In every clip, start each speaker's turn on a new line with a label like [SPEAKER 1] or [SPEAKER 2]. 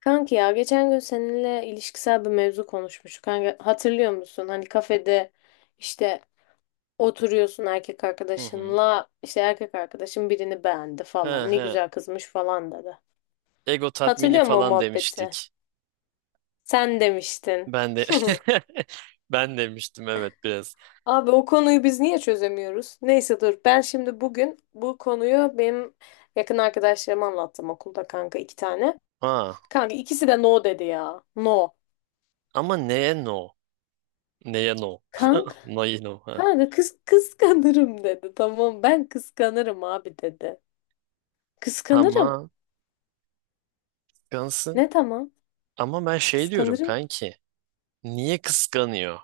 [SPEAKER 1] Kanki ya geçen gün seninle ilişkisel bir mevzu konuşmuştuk. Kanka, hatırlıyor musun? Hani kafede işte oturuyorsun erkek
[SPEAKER 2] Hı hı.
[SPEAKER 1] arkadaşınla işte erkek arkadaşın birini beğendi
[SPEAKER 2] He
[SPEAKER 1] falan. Ne
[SPEAKER 2] he.
[SPEAKER 1] güzel kızmış falan dedi.
[SPEAKER 2] Ego tatmini
[SPEAKER 1] Hatırlıyor musun o
[SPEAKER 2] falan
[SPEAKER 1] muhabbeti?
[SPEAKER 2] demiştik.
[SPEAKER 1] Sen demiştin.
[SPEAKER 2] Ben de ben demiştim, evet, biraz.
[SPEAKER 1] Abi o konuyu biz niye çözemiyoruz? Neyse dur ben şimdi bugün bu konuyu benim yakın arkadaşlarıma anlattım okulda kanka iki tane.
[SPEAKER 2] Ha,
[SPEAKER 1] Kanka ikisi de no dedi ya. No.
[SPEAKER 2] ama neye no? Neye no? Neye no? Ha.
[SPEAKER 1] Kanka kız kıskanırım dedi. Tamam ben kıskanırım abi dedi. Kıskanırım.
[SPEAKER 2] Ama kıskansın.
[SPEAKER 1] Ne tamam?
[SPEAKER 2] Ama ben şey diyorum
[SPEAKER 1] Kıskanırım.
[SPEAKER 2] kanki. Niye kıskanıyor?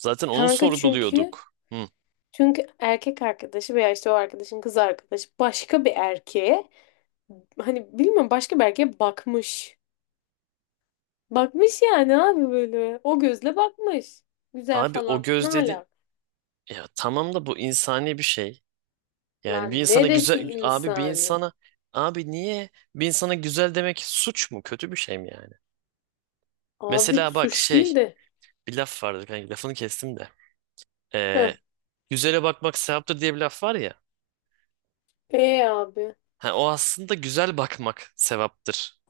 [SPEAKER 2] Zaten onu
[SPEAKER 1] Kanka çünkü
[SPEAKER 2] sorguluyorduk. Hı.
[SPEAKER 1] çünkü erkek arkadaşı veya işte o arkadaşın kız arkadaşı başka bir erkeğe hani bilmiyorum başka bir erkeğe bakmış. Bakmış yani abi böyle. O gözle bakmış. Güzel
[SPEAKER 2] Abi o
[SPEAKER 1] falan. Ne
[SPEAKER 2] göz dedin.
[SPEAKER 1] alaka?
[SPEAKER 2] Ya tamam da bu insani bir şey. Yani
[SPEAKER 1] Lan neresi insani?
[SPEAKER 2] abi niye bir insana güzel demek suç mu? Kötü bir şey mi yani?
[SPEAKER 1] Abi
[SPEAKER 2] Mesela bak
[SPEAKER 1] suç
[SPEAKER 2] şey,
[SPEAKER 1] değil de.
[SPEAKER 2] bir laf vardı kanka, lafını kestim de.
[SPEAKER 1] Heh.
[SPEAKER 2] Ee, Güzele bakmak sevaptır diye bir laf var ya.
[SPEAKER 1] E abi.
[SPEAKER 2] Ha, o aslında güzel bakmak sevaptırdır.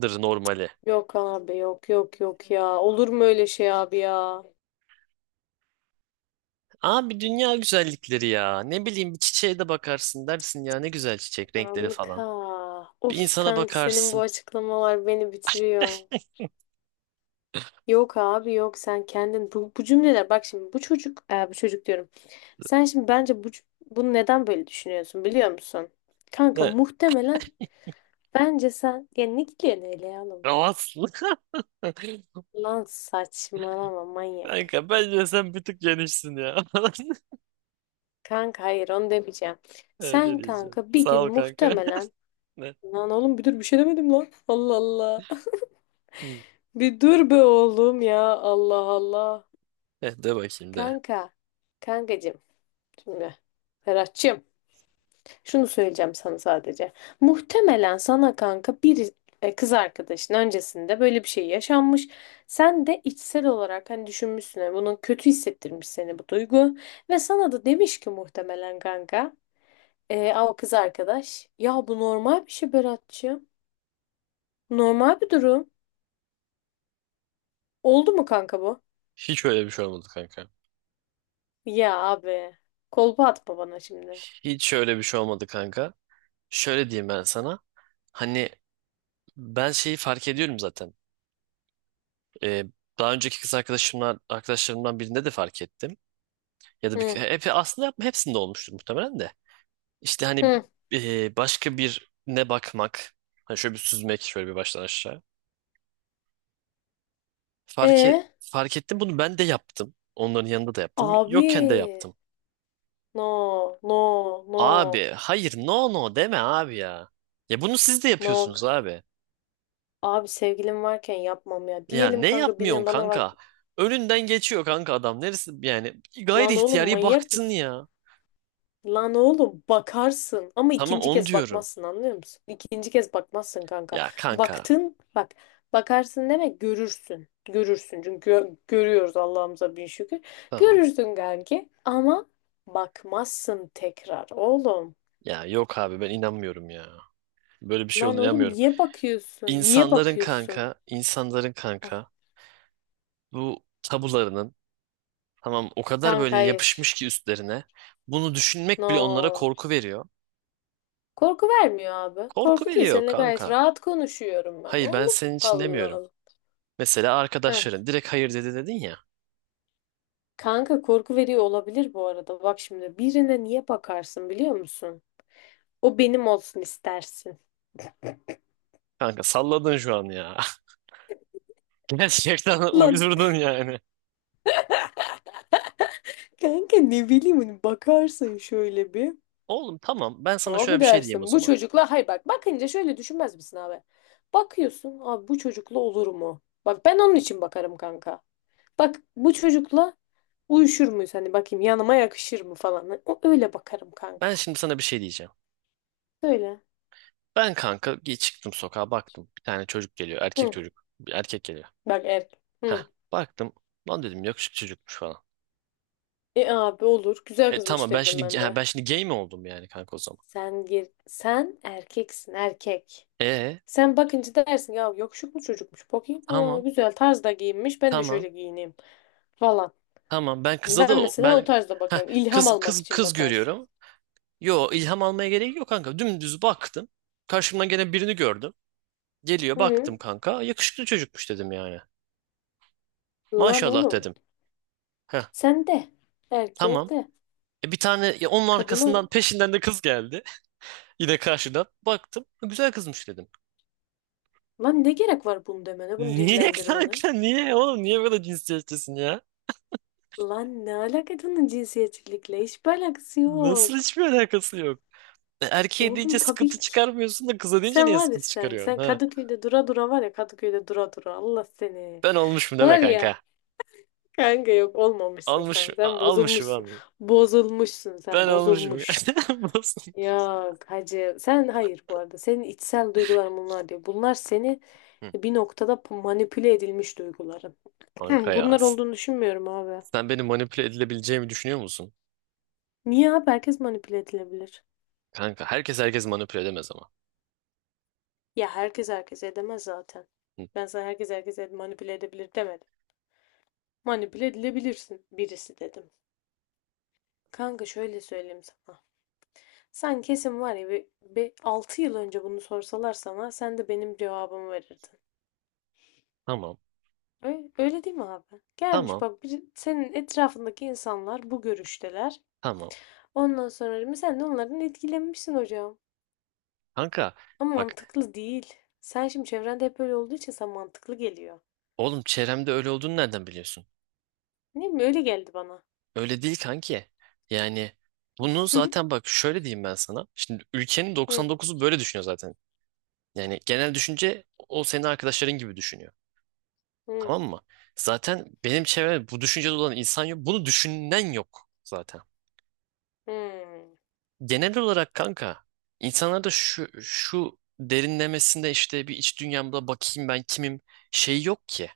[SPEAKER 2] Dır normali.
[SPEAKER 1] Yok abi, yok, yok, yok ya. Olur mu öyle şey abi ya?
[SPEAKER 2] Abi dünya güzellikleri ya. Ne bileyim, bir çiçeğe de bakarsın, dersin ya ne güzel çiçek renkleri
[SPEAKER 1] Kanka.
[SPEAKER 2] falan. Bir
[SPEAKER 1] Of
[SPEAKER 2] insana
[SPEAKER 1] kanka senin bu
[SPEAKER 2] bakarsın.
[SPEAKER 1] açıklamalar beni bitiriyor. Yok abi yok, sen kendin bu cümleler, bak şimdi bu çocuk, bu çocuk diyorum. Sen şimdi bence bunu neden böyle düşünüyorsun biliyor musun? Kanka
[SPEAKER 2] Ne?
[SPEAKER 1] muhtemelen bence sen ya ne gidiyorsun hele ya oğlum?
[SPEAKER 2] Rahatsın.
[SPEAKER 1] Lan saçmalama manyak.
[SPEAKER 2] Kanka bence sen bir tık genişsin ya.
[SPEAKER 1] Kanka hayır onu demeyeceğim.
[SPEAKER 2] Evet, ne
[SPEAKER 1] Sen
[SPEAKER 2] diyeceğim.
[SPEAKER 1] kanka bir
[SPEAKER 2] Sağ
[SPEAKER 1] gün
[SPEAKER 2] ol kanka.
[SPEAKER 1] muhtemelen.
[SPEAKER 2] Ne?
[SPEAKER 1] Lan oğlum bir dur, bir şey demedim lan. Allah Allah.
[SPEAKER 2] Hı.
[SPEAKER 1] Bir dur be oğlum ya. Allah Allah.
[SPEAKER 2] Eh, de bakayım de.
[SPEAKER 1] Kanka, kankacığım, şimdi Ferhat'cığım, şunu söyleyeceğim sana sadece. Muhtemelen sana kanka bir, kız arkadaşın öncesinde böyle bir şey yaşanmış. Sen de içsel olarak hani düşünmüşsün, hani bunun kötü hissettirmiş seni bu duygu. Ve sana da demiş ki muhtemelen kanka, "Aa, o kız arkadaş ya bu normal bir şey Berat'cığım. Normal bir durum. Oldu mu kanka bu?
[SPEAKER 2] Hiç öyle bir şey olmadı kanka.
[SPEAKER 1] Ya abi kolpa atma bana şimdi.
[SPEAKER 2] Hiç öyle bir şey olmadı kanka. Şöyle diyeyim ben sana. Hani ben şeyi fark ediyorum zaten. Ee, Daha önceki kız arkadaşımla arkadaşlarımdan birinde de fark ettim. Ya da
[SPEAKER 1] Hı.
[SPEAKER 2] aslında yapma hepsinde olmuştur muhtemelen de. İşte hani
[SPEAKER 1] Hı.
[SPEAKER 2] başka birine bakmak. Hani şöyle bir süzmek, şöyle bir baştan aşağı.
[SPEAKER 1] E?
[SPEAKER 2] Fark ettim, bunu ben de yaptım. Onların yanında da yaptım.
[SPEAKER 1] Abi
[SPEAKER 2] Yokken de yaptım.
[SPEAKER 1] no, no, no,
[SPEAKER 2] Abi hayır, no no deme abi ya. Ya bunu siz de
[SPEAKER 1] no.
[SPEAKER 2] yapıyorsunuz abi.
[SPEAKER 1] Abi sevgilim varken yapmam ya.
[SPEAKER 2] Ya
[SPEAKER 1] Diyelim
[SPEAKER 2] ne
[SPEAKER 1] kanka
[SPEAKER 2] yapmıyorsun
[SPEAKER 1] birinin bana var.
[SPEAKER 2] kanka? Önünden geçiyor kanka adam. Neresi yani, gayri
[SPEAKER 1] Lan oğlum
[SPEAKER 2] ihtiyari
[SPEAKER 1] manyak
[SPEAKER 2] baktın
[SPEAKER 1] mısın?
[SPEAKER 2] ya.
[SPEAKER 1] Lan oğlum bakarsın ama
[SPEAKER 2] Tamam
[SPEAKER 1] ikinci
[SPEAKER 2] onu
[SPEAKER 1] kez
[SPEAKER 2] diyorum.
[SPEAKER 1] bakmazsın anlıyor musun? İkinci kez bakmazsın kanka.
[SPEAKER 2] Ya kanka
[SPEAKER 1] Baktın, bak, bakarsın demek görürsün. Görürsün çünkü görüyoruz Allah'ımıza bin şükür.
[SPEAKER 2] tamam.
[SPEAKER 1] Görürsün kanki ama bakmazsın tekrar oğlum.
[SPEAKER 2] Ya yok abi, ben inanmıyorum ya. Böyle bir şey
[SPEAKER 1] Lan
[SPEAKER 2] olduğunu
[SPEAKER 1] oğlum
[SPEAKER 2] inanmıyorum.
[SPEAKER 1] niye bakıyorsun? Niye
[SPEAKER 2] İnsanların
[SPEAKER 1] bakıyorsun?
[SPEAKER 2] kanka, insanların
[SPEAKER 1] Heh.
[SPEAKER 2] kanka bu tabularının, tamam, o kadar
[SPEAKER 1] Kanka
[SPEAKER 2] böyle yapışmış
[SPEAKER 1] hayır.
[SPEAKER 2] ki üstlerine. Bunu düşünmek bile onlara
[SPEAKER 1] No.
[SPEAKER 2] korku veriyor.
[SPEAKER 1] Korku vermiyor abi.
[SPEAKER 2] Korku
[SPEAKER 1] Korku değil.
[SPEAKER 2] veriyor
[SPEAKER 1] Seninle gayet
[SPEAKER 2] kanka.
[SPEAKER 1] rahat konuşuyorum ben.
[SPEAKER 2] Hayır, ben
[SPEAKER 1] Oğlum
[SPEAKER 2] senin için
[SPEAKER 1] Allah
[SPEAKER 2] demiyorum.
[SPEAKER 1] Allah.
[SPEAKER 2] Mesela
[SPEAKER 1] Heh.
[SPEAKER 2] arkadaşların direkt hayır dedi dedin ya.
[SPEAKER 1] Kanka korku veriyor olabilir bu arada. Bak şimdi birine niye bakarsın biliyor musun? O benim olsun istersin.
[SPEAKER 2] Kanka salladın şu an ya. Gerçekten
[SPEAKER 1] Lan
[SPEAKER 2] uydurdun yani.
[SPEAKER 1] kanka ne bileyim hani bakarsın şöyle bir.
[SPEAKER 2] Oğlum tamam, ben sana şöyle
[SPEAKER 1] Abi
[SPEAKER 2] bir şey diyeyim o
[SPEAKER 1] dersin bu
[SPEAKER 2] zaman.
[SPEAKER 1] çocukla, hayır bak, bakınca şöyle düşünmez misin abi? Bakıyorsun abi bu çocukla olur mu? Bak ben onun için bakarım kanka. Bak bu çocukla uyuşur muyuz? Hani bakayım yanıma yakışır mı falan. Hani o, öyle bakarım kanka.
[SPEAKER 2] Ben şimdi sana bir şey diyeceğim.
[SPEAKER 1] Söyle.
[SPEAKER 2] Çıktım sokağa, baktım. Bir tane çocuk geliyor. Erkek
[SPEAKER 1] Hı.
[SPEAKER 2] çocuk. Bir erkek geliyor.
[SPEAKER 1] Bak erkek.
[SPEAKER 2] Heh,
[SPEAKER 1] Hı.
[SPEAKER 2] baktım. Lan dedim, yakışıklı çocukmuş falan.
[SPEAKER 1] E abi olur. Güzel
[SPEAKER 2] E
[SPEAKER 1] kızmış
[SPEAKER 2] tamam, ben
[SPEAKER 1] derim
[SPEAKER 2] şimdi
[SPEAKER 1] ben de.
[SPEAKER 2] ben şimdi gay mi oldum yani kanka o zaman?
[SPEAKER 1] Sen gir. Sen erkeksin erkek.
[SPEAKER 2] E
[SPEAKER 1] Sen bakınca dersin ya yakışıklı mu çocukmuş. Bakayım. Aa,
[SPEAKER 2] tamam
[SPEAKER 1] güzel tarzda giyinmiş. Ben de
[SPEAKER 2] tamam
[SPEAKER 1] şöyle giyineyim falan.
[SPEAKER 2] tamam ben
[SPEAKER 1] Hani
[SPEAKER 2] kıza da
[SPEAKER 1] ben mesela o
[SPEAKER 2] ben,
[SPEAKER 1] tarzda
[SPEAKER 2] heh,
[SPEAKER 1] bakarım. İlham
[SPEAKER 2] kız
[SPEAKER 1] almak
[SPEAKER 2] kız
[SPEAKER 1] için
[SPEAKER 2] kız
[SPEAKER 1] bakarsın.
[SPEAKER 2] görüyorum. Yo, ilham almaya gerek yok kanka. Dümdüz baktım. Karşımdan gene birini gördüm. Geliyor,
[SPEAKER 1] Hı.
[SPEAKER 2] baktım kanka. Yakışıklı çocukmuş dedim yani.
[SPEAKER 1] Lan
[SPEAKER 2] Maşallah
[SPEAKER 1] oğlum.
[SPEAKER 2] dedim. Heh,
[SPEAKER 1] Sen de. Erkeğe
[SPEAKER 2] tamam.
[SPEAKER 1] de.
[SPEAKER 2] Bir tane ya, onun
[SPEAKER 1] Kadına.
[SPEAKER 2] arkasından peşinden de kız geldi. Yine karşıdan. Baktım. Güzel kızmış dedim.
[SPEAKER 1] Lan ne gerek var bunu demene, bunu
[SPEAKER 2] Niye
[SPEAKER 1] dillendirmene?
[SPEAKER 2] kanka, niye oğlum, niye böyle cinsiyetçisin ya?
[SPEAKER 1] Lan ne alaka bunun cinsiyetçilikle? Hiçbir alakası
[SPEAKER 2] Nasıl
[SPEAKER 1] yok.
[SPEAKER 2] hiçbir alakası yok. Erkeğe deyince
[SPEAKER 1] Oğlum tabii
[SPEAKER 2] sıkıntı
[SPEAKER 1] ki.
[SPEAKER 2] çıkarmıyorsun da kıza deyince
[SPEAKER 1] Sen
[SPEAKER 2] niye
[SPEAKER 1] var ya
[SPEAKER 2] sıkıntı
[SPEAKER 1] sen.
[SPEAKER 2] çıkarıyorsun?
[SPEAKER 1] Sen
[SPEAKER 2] Ha?
[SPEAKER 1] Kadıköy'de dura dura, var ya Kadıköy'de dura dura, Allah seni.
[SPEAKER 2] Ben olmuşum deme
[SPEAKER 1] Var ya.
[SPEAKER 2] kanka.
[SPEAKER 1] Kanka yok, olmamışsın sen. Sen
[SPEAKER 2] Almışım
[SPEAKER 1] bozulmuşsun.
[SPEAKER 2] abi.
[SPEAKER 1] Bozulmuşsun sen.
[SPEAKER 2] Ben olmuşum.
[SPEAKER 1] Bozulmuş.
[SPEAKER 2] Nasıl?
[SPEAKER 1] Yok hacı. Sen hayır bu arada. Senin içsel duyguların bunlar diyor. Bunlar seni
[SPEAKER 2] Hı.
[SPEAKER 1] bir noktada manipüle edilmiş duyguların.
[SPEAKER 2] Kanka ya.
[SPEAKER 1] Bunlar olduğunu düşünmüyorum abi.
[SPEAKER 2] Sen beni manipüle edilebileceğimi düşünüyor musun?
[SPEAKER 1] Niye abi? Herkes manipüle edilebilir.
[SPEAKER 2] Kanka herkes manipüle edemez ama.
[SPEAKER 1] Ya herkes herkes edemez zaten.
[SPEAKER 2] Hı.
[SPEAKER 1] Ben sana herkes herkes manipüle edebilir demedim. Manipüle edilebilirsin birisi dedim. Kanka şöyle söyleyeyim sana. Sen kesin var ya bir 6 yıl önce bunu sorsalar sana sen de benim cevabımı verirdin.
[SPEAKER 2] Tamam.
[SPEAKER 1] Öyle, öyle değil mi abi? Gelmiş
[SPEAKER 2] Tamam.
[SPEAKER 1] bak bir, senin etrafındaki insanlar bu görüşteler.
[SPEAKER 2] Tamam.
[SPEAKER 1] Ondan sonra mı sen de onlardan etkilenmişsin hocam.
[SPEAKER 2] Kanka
[SPEAKER 1] Ama
[SPEAKER 2] bak,
[SPEAKER 1] mantıklı değil. Sen şimdi çevrende hep öyle olduğu için sana mantıklı geliyor.
[SPEAKER 2] oğlum, çevremde öyle olduğunu nereden biliyorsun?
[SPEAKER 1] Ne mi öyle geldi bana.
[SPEAKER 2] Öyle değil kanki. Yani bunu zaten bak, şöyle diyeyim ben sana. Şimdi ülkenin
[SPEAKER 1] Hı,
[SPEAKER 2] 99'u böyle düşünüyor zaten. Yani genel düşünce, o senin arkadaşların gibi düşünüyor.
[SPEAKER 1] hı,
[SPEAKER 2] Tamam mı? Zaten benim çevremde bu düşüncede olan insan yok. Bunu düşünen yok zaten.
[SPEAKER 1] hı.
[SPEAKER 2] Genel olarak kanka insanlarda şu derinlemesinde, işte bir iç dünyamda bakayım ben kimim, şey yok ki.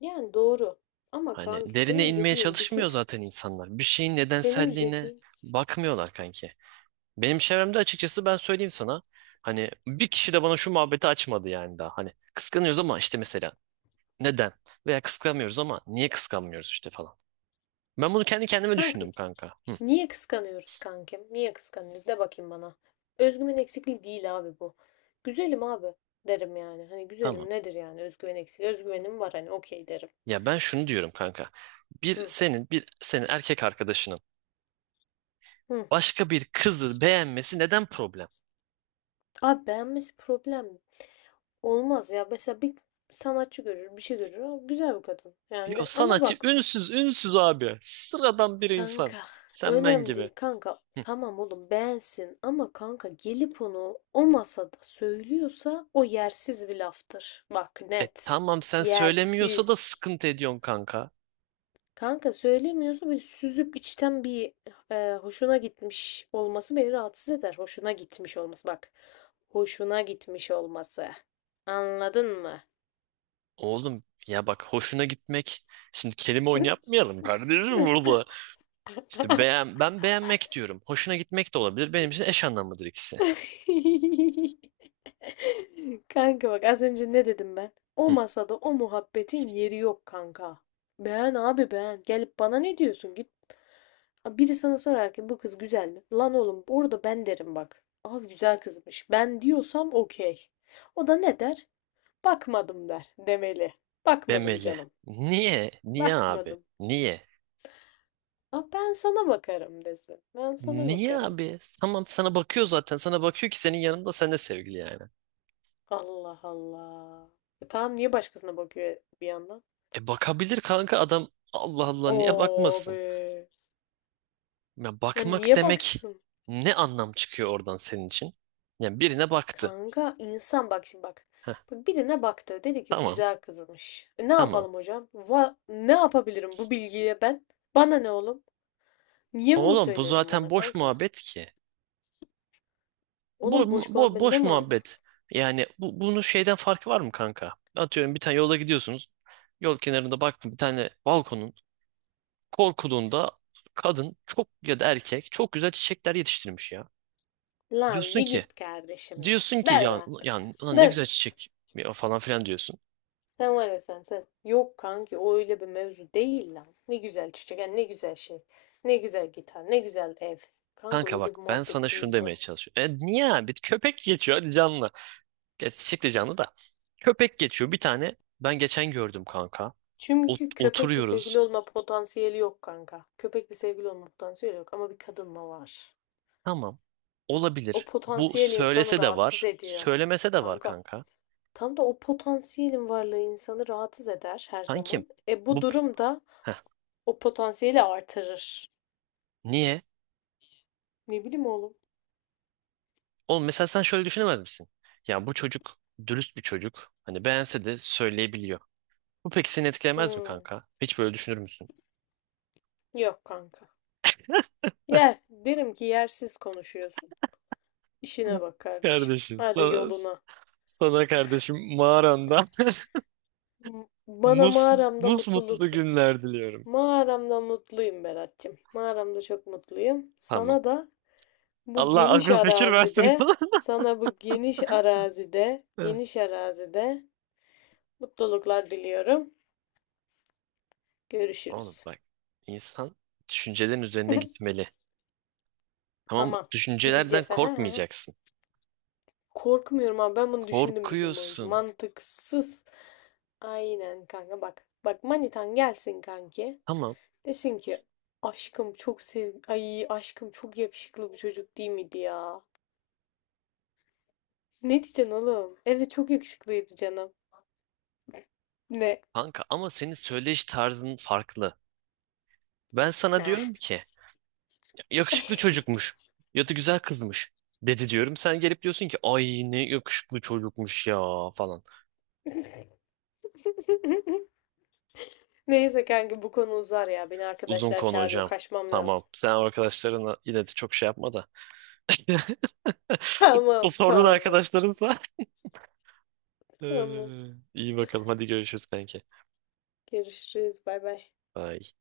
[SPEAKER 1] Yani doğru. Ama
[SPEAKER 2] Hani
[SPEAKER 1] kanki
[SPEAKER 2] derine
[SPEAKER 1] senin
[SPEAKER 2] inmeye
[SPEAKER 1] dediğin bir
[SPEAKER 2] çalışmıyor
[SPEAKER 1] tık.
[SPEAKER 2] zaten insanlar. Bir şeyin
[SPEAKER 1] Senin
[SPEAKER 2] nedenselliğine
[SPEAKER 1] dediğin.
[SPEAKER 2] bakmıyorlar kanki. Benim çevremde, açıkçası, ben söyleyeyim sana. Hani bir kişi de bana şu muhabbeti açmadı yani daha. Hani kıskanıyoruz ama işte mesela neden? Veya kıskanmıyoruz ama niye kıskanmıyoruz işte falan. Ben bunu kendi kendime
[SPEAKER 1] Kanka
[SPEAKER 2] düşündüm kanka. Hı,
[SPEAKER 1] niye kıskanıyoruz kankim? Niye kıskanıyoruz? De bakayım bana. Özgüven eksikliği değil abi bu. Güzelim abi derim yani. Hani
[SPEAKER 2] tamam.
[SPEAKER 1] güzelim nedir yani özgüven eksikliği? Özgüvenim var hani okey derim.
[SPEAKER 2] Ya ben şunu diyorum kanka. Bir
[SPEAKER 1] Hı.
[SPEAKER 2] senin bir senin erkek arkadaşının
[SPEAKER 1] Hı.
[SPEAKER 2] başka bir kızı beğenmesi neden problem?
[SPEAKER 1] Abi beğenmesi problem olmaz ya. Mesela bir sanatçı görür, bir şey görür. "Aa, güzel bir kadın. Yani
[SPEAKER 2] Yo,
[SPEAKER 1] de, ama
[SPEAKER 2] sanatçı
[SPEAKER 1] bak
[SPEAKER 2] ünsüz ünsüz abi. Sıradan bir insan.
[SPEAKER 1] kanka
[SPEAKER 2] Sen ben
[SPEAKER 1] önemli
[SPEAKER 2] gibi.
[SPEAKER 1] değil kanka.
[SPEAKER 2] Hı.
[SPEAKER 1] Tamam oğlum beğensin ama kanka gelip onu o masada söylüyorsa o yersiz bir laftır. Bak
[SPEAKER 2] E
[SPEAKER 1] net.
[SPEAKER 2] tamam, sen söylemiyorsa da
[SPEAKER 1] Yersiz.
[SPEAKER 2] sıkıntı ediyorsun kanka.
[SPEAKER 1] Kanka söylemiyorsa böyle süzüp içten bir, hoşuna gitmiş olması beni rahatsız eder. Hoşuna gitmiş olması bak. Hoşuna gitmiş olması. Anladın mı?
[SPEAKER 2] Oğlum ya bak, hoşuna gitmek. Şimdi kelime oyunu yapmayalım kardeşim burada. İşte beğen, ben beğenmek diyorum. Hoşuna gitmek de olabilir. Benim için eş anlamlıdır ikisi.
[SPEAKER 1] Kanka bak az önce ne dedim ben? O
[SPEAKER 2] Hı.
[SPEAKER 1] masada o muhabbetin yeri yok kanka. Beğen abi beğen. Gelip bana ne diyorsun? Git. Ha, biri sana sorar ki bu kız güzel mi? Lan oğlum orada ben derim bak. Abi güzel kızmış. Ben diyorsam okey. O da ne der? Bakmadım der, demeli. Bakmadım
[SPEAKER 2] Demeli.
[SPEAKER 1] canım,
[SPEAKER 2] Niye? Niye abi?
[SPEAKER 1] bakmadım.
[SPEAKER 2] Niye?
[SPEAKER 1] Ama ben sana bakarım desin. Ben sana
[SPEAKER 2] Niye
[SPEAKER 1] bakarım.
[SPEAKER 2] abi? Tamam, sana bakıyor zaten. Sana bakıyor ki senin yanında, sen de sevgili yani.
[SPEAKER 1] Allah Allah. E tamam niye başkasına bakıyor bir yandan?
[SPEAKER 2] E bakabilir kanka adam. Allah Allah niye
[SPEAKER 1] Oo
[SPEAKER 2] bakmasın?
[SPEAKER 1] be.
[SPEAKER 2] Ya
[SPEAKER 1] Ya
[SPEAKER 2] bakmak
[SPEAKER 1] niye
[SPEAKER 2] demek
[SPEAKER 1] baksın?
[SPEAKER 2] ne anlam çıkıyor oradan senin için? Yani birine baktı.
[SPEAKER 1] Kanka insan bak şimdi bak.
[SPEAKER 2] Heh,
[SPEAKER 1] Bak birine baktı. Dedi ki
[SPEAKER 2] tamam
[SPEAKER 1] güzel kızmış. E ne
[SPEAKER 2] tamam.
[SPEAKER 1] yapalım hocam? Va ne yapabilirim bu bilgiye ben? Bana ne oğlum? Niye bunu
[SPEAKER 2] Oğlum bu
[SPEAKER 1] söyledin
[SPEAKER 2] zaten
[SPEAKER 1] bana
[SPEAKER 2] boş
[SPEAKER 1] kanka?
[SPEAKER 2] muhabbet ki. Bo
[SPEAKER 1] Oğlum boş muhabbet ne
[SPEAKER 2] Boş
[SPEAKER 1] mana?
[SPEAKER 2] muhabbet. Yani bu bunun şeyden farkı var mı kanka? Atıyorum bir tane, yolda gidiyorsunuz. Yol kenarında baktım, bir tane balkonun korkuluğunda kadın çok ya da erkek çok güzel çiçekler yetiştirmiş ya.
[SPEAKER 1] Lan
[SPEAKER 2] Diyorsun
[SPEAKER 1] bir
[SPEAKER 2] ki
[SPEAKER 1] git kardeşim lan.
[SPEAKER 2] diyorsun ki
[SPEAKER 1] Der
[SPEAKER 2] ya
[SPEAKER 1] lan.
[SPEAKER 2] yani ulan ne
[SPEAKER 1] Der.
[SPEAKER 2] güzel çiçek ya falan filan diyorsun.
[SPEAKER 1] Sen var ya sen. Yok kanki o öyle bir mevzu değil lan. Ne güzel çiçek yani ne güzel şey. Ne güzel gitar, ne güzel ev. Kanka
[SPEAKER 2] Kanka
[SPEAKER 1] öyle
[SPEAKER 2] bak,
[SPEAKER 1] bir
[SPEAKER 2] ben sana
[SPEAKER 1] muhabbet
[SPEAKER 2] şunu
[SPEAKER 1] değil
[SPEAKER 2] demeye
[SPEAKER 1] bu.
[SPEAKER 2] çalışıyorum. E niye abi? Bir köpek geçiyor, hadi canlı. Geç, çiçek de canlı da. Köpek geçiyor bir tane. Ben geçen gördüm kanka.
[SPEAKER 1] Çünkü köpekle sevgili
[SPEAKER 2] Oturuyoruz.
[SPEAKER 1] olma potansiyeli yok kanka. Köpekle sevgili olma potansiyeli yok ama bir kadınla var.
[SPEAKER 2] Tamam.
[SPEAKER 1] O
[SPEAKER 2] Olabilir. Bu
[SPEAKER 1] potansiyel insanı
[SPEAKER 2] söylese de
[SPEAKER 1] rahatsız
[SPEAKER 2] var.
[SPEAKER 1] ediyor.
[SPEAKER 2] Söylemese de var
[SPEAKER 1] Kanka
[SPEAKER 2] kanka.
[SPEAKER 1] tam da o potansiyelin varlığı insanı rahatsız eder her
[SPEAKER 2] Kankim.
[SPEAKER 1] zaman. E bu
[SPEAKER 2] Bu,
[SPEAKER 1] durum da
[SPEAKER 2] heh,
[SPEAKER 1] o potansiyeli artırır.
[SPEAKER 2] niye?
[SPEAKER 1] Ne bileyim oğlum.
[SPEAKER 2] Oğlum mesela sen şöyle düşünemez misin? Ya bu çocuk dürüst bir çocuk. Hani beğense de söyleyebiliyor. Bu peki seni etkilemez mi
[SPEAKER 1] Hmm,
[SPEAKER 2] kanka? Hiç böyle düşünür müsün?
[SPEAKER 1] yok kanka. Yer, derim ki yersiz konuşuyorsun. İşine bak kardeşim.
[SPEAKER 2] Kardeşim
[SPEAKER 1] Hadi
[SPEAKER 2] sana,
[SPEAKER 1] yoluna.
[SPEAKER 2] sana mağaranda
[SPEAKER 1] Bana
[SPEAKER 2] mus
[SPEAKER 1] mağaramda
[SPEAKER 2] mus mutlu
[SPEAKER 1] mutlulukla.
[SPEAKER 2] günler diliyorum.
[SPEAKER 1] Mağaramda mutluyum Berat'cığım. Mağaramda çok mutluyum.
[SPEAKER 2] Tamam.
[SPEAKER 1] Sana da bu
[SPEAKER 2] Allah
[SPEAKER 1] geniş
[SPEAKER 2] akıl fikir versin.
[SPEAKER 1] arazide, geniş arazide mutluluklar diliyorum.
[SPEAKER 2] Oğlum
[SPEAKER 1] Görüşürüz.
[SPEAKER 2] bak. İnsan düşüncelerin üzerine gitmeli. Tamam mı?
[SPEAKER 1] Tamam.
[SPEAKER 2] Düşüncelerden
[SPEAKER 1] Gideceğiz. Ha, ha, ha.
[SPEAKER 2] korkmayacaksın.
[SPEAKER 1] Korkmuyorum abi. Ben bunu düşündüm bir gün boyunca.
[SPEAKER 2] Korkuyorsun.
[SPEAKER 1] Mantıksız. Aynen kanka bak. Bak manitan gelsin kanki.
[SPEAKER 2] Tamam
[SPEAKER 1] Desin ki aşkım çok sev, ay aşkım çok yakışıklı bir çocuk değil miydi ya? Ne diyeceksin oğlum? Evet çok yakışıklıydı canım. Ne?
[SPEAKER 2] kanka, ama senin söyleyiş tarzın farklı. Ben sana
[SPEAKER 1] Ne?
[SPEAKER 2] diyorum ki yakışıklı çocukmuş ya da güzel kızmış dedi diyorum. Sen gelip diyorsun ki ay ne yakışıklı çocukmuş ya falan.
[SPEAKER 1] Neyse kanka bu konu uzar ya. Beni
[SPEAKER 2] Uzun
[SPEAKER 1] arkadaşlar
[SPEAKER 2] konu
[SPEAKER 1] çağırıyor.
[SPEAKER 2] hocam.
[SPEAKER 1] Kaçmam
[SPEAKER 2] Tamam.
[SPEAKER 1] lazım.
[SPEAKER 2] Sen arkadaşlarına yine de çok şey yapma da. O
[SPEAKER 1] Tamam
[SPEAKER 2] sorduğun
[SPEAKER 1] tamam.
[SPEAKER 2] arkadaşlarınsa.
[SPEAKER 1] Tamam.
[SPEAKER 2] Ee, iyi bakalım. Hadi görüşürüz kanki.
[SPEAKER 1] Görüşürüz. Bay bay.
[SPEAKER 2] Bye.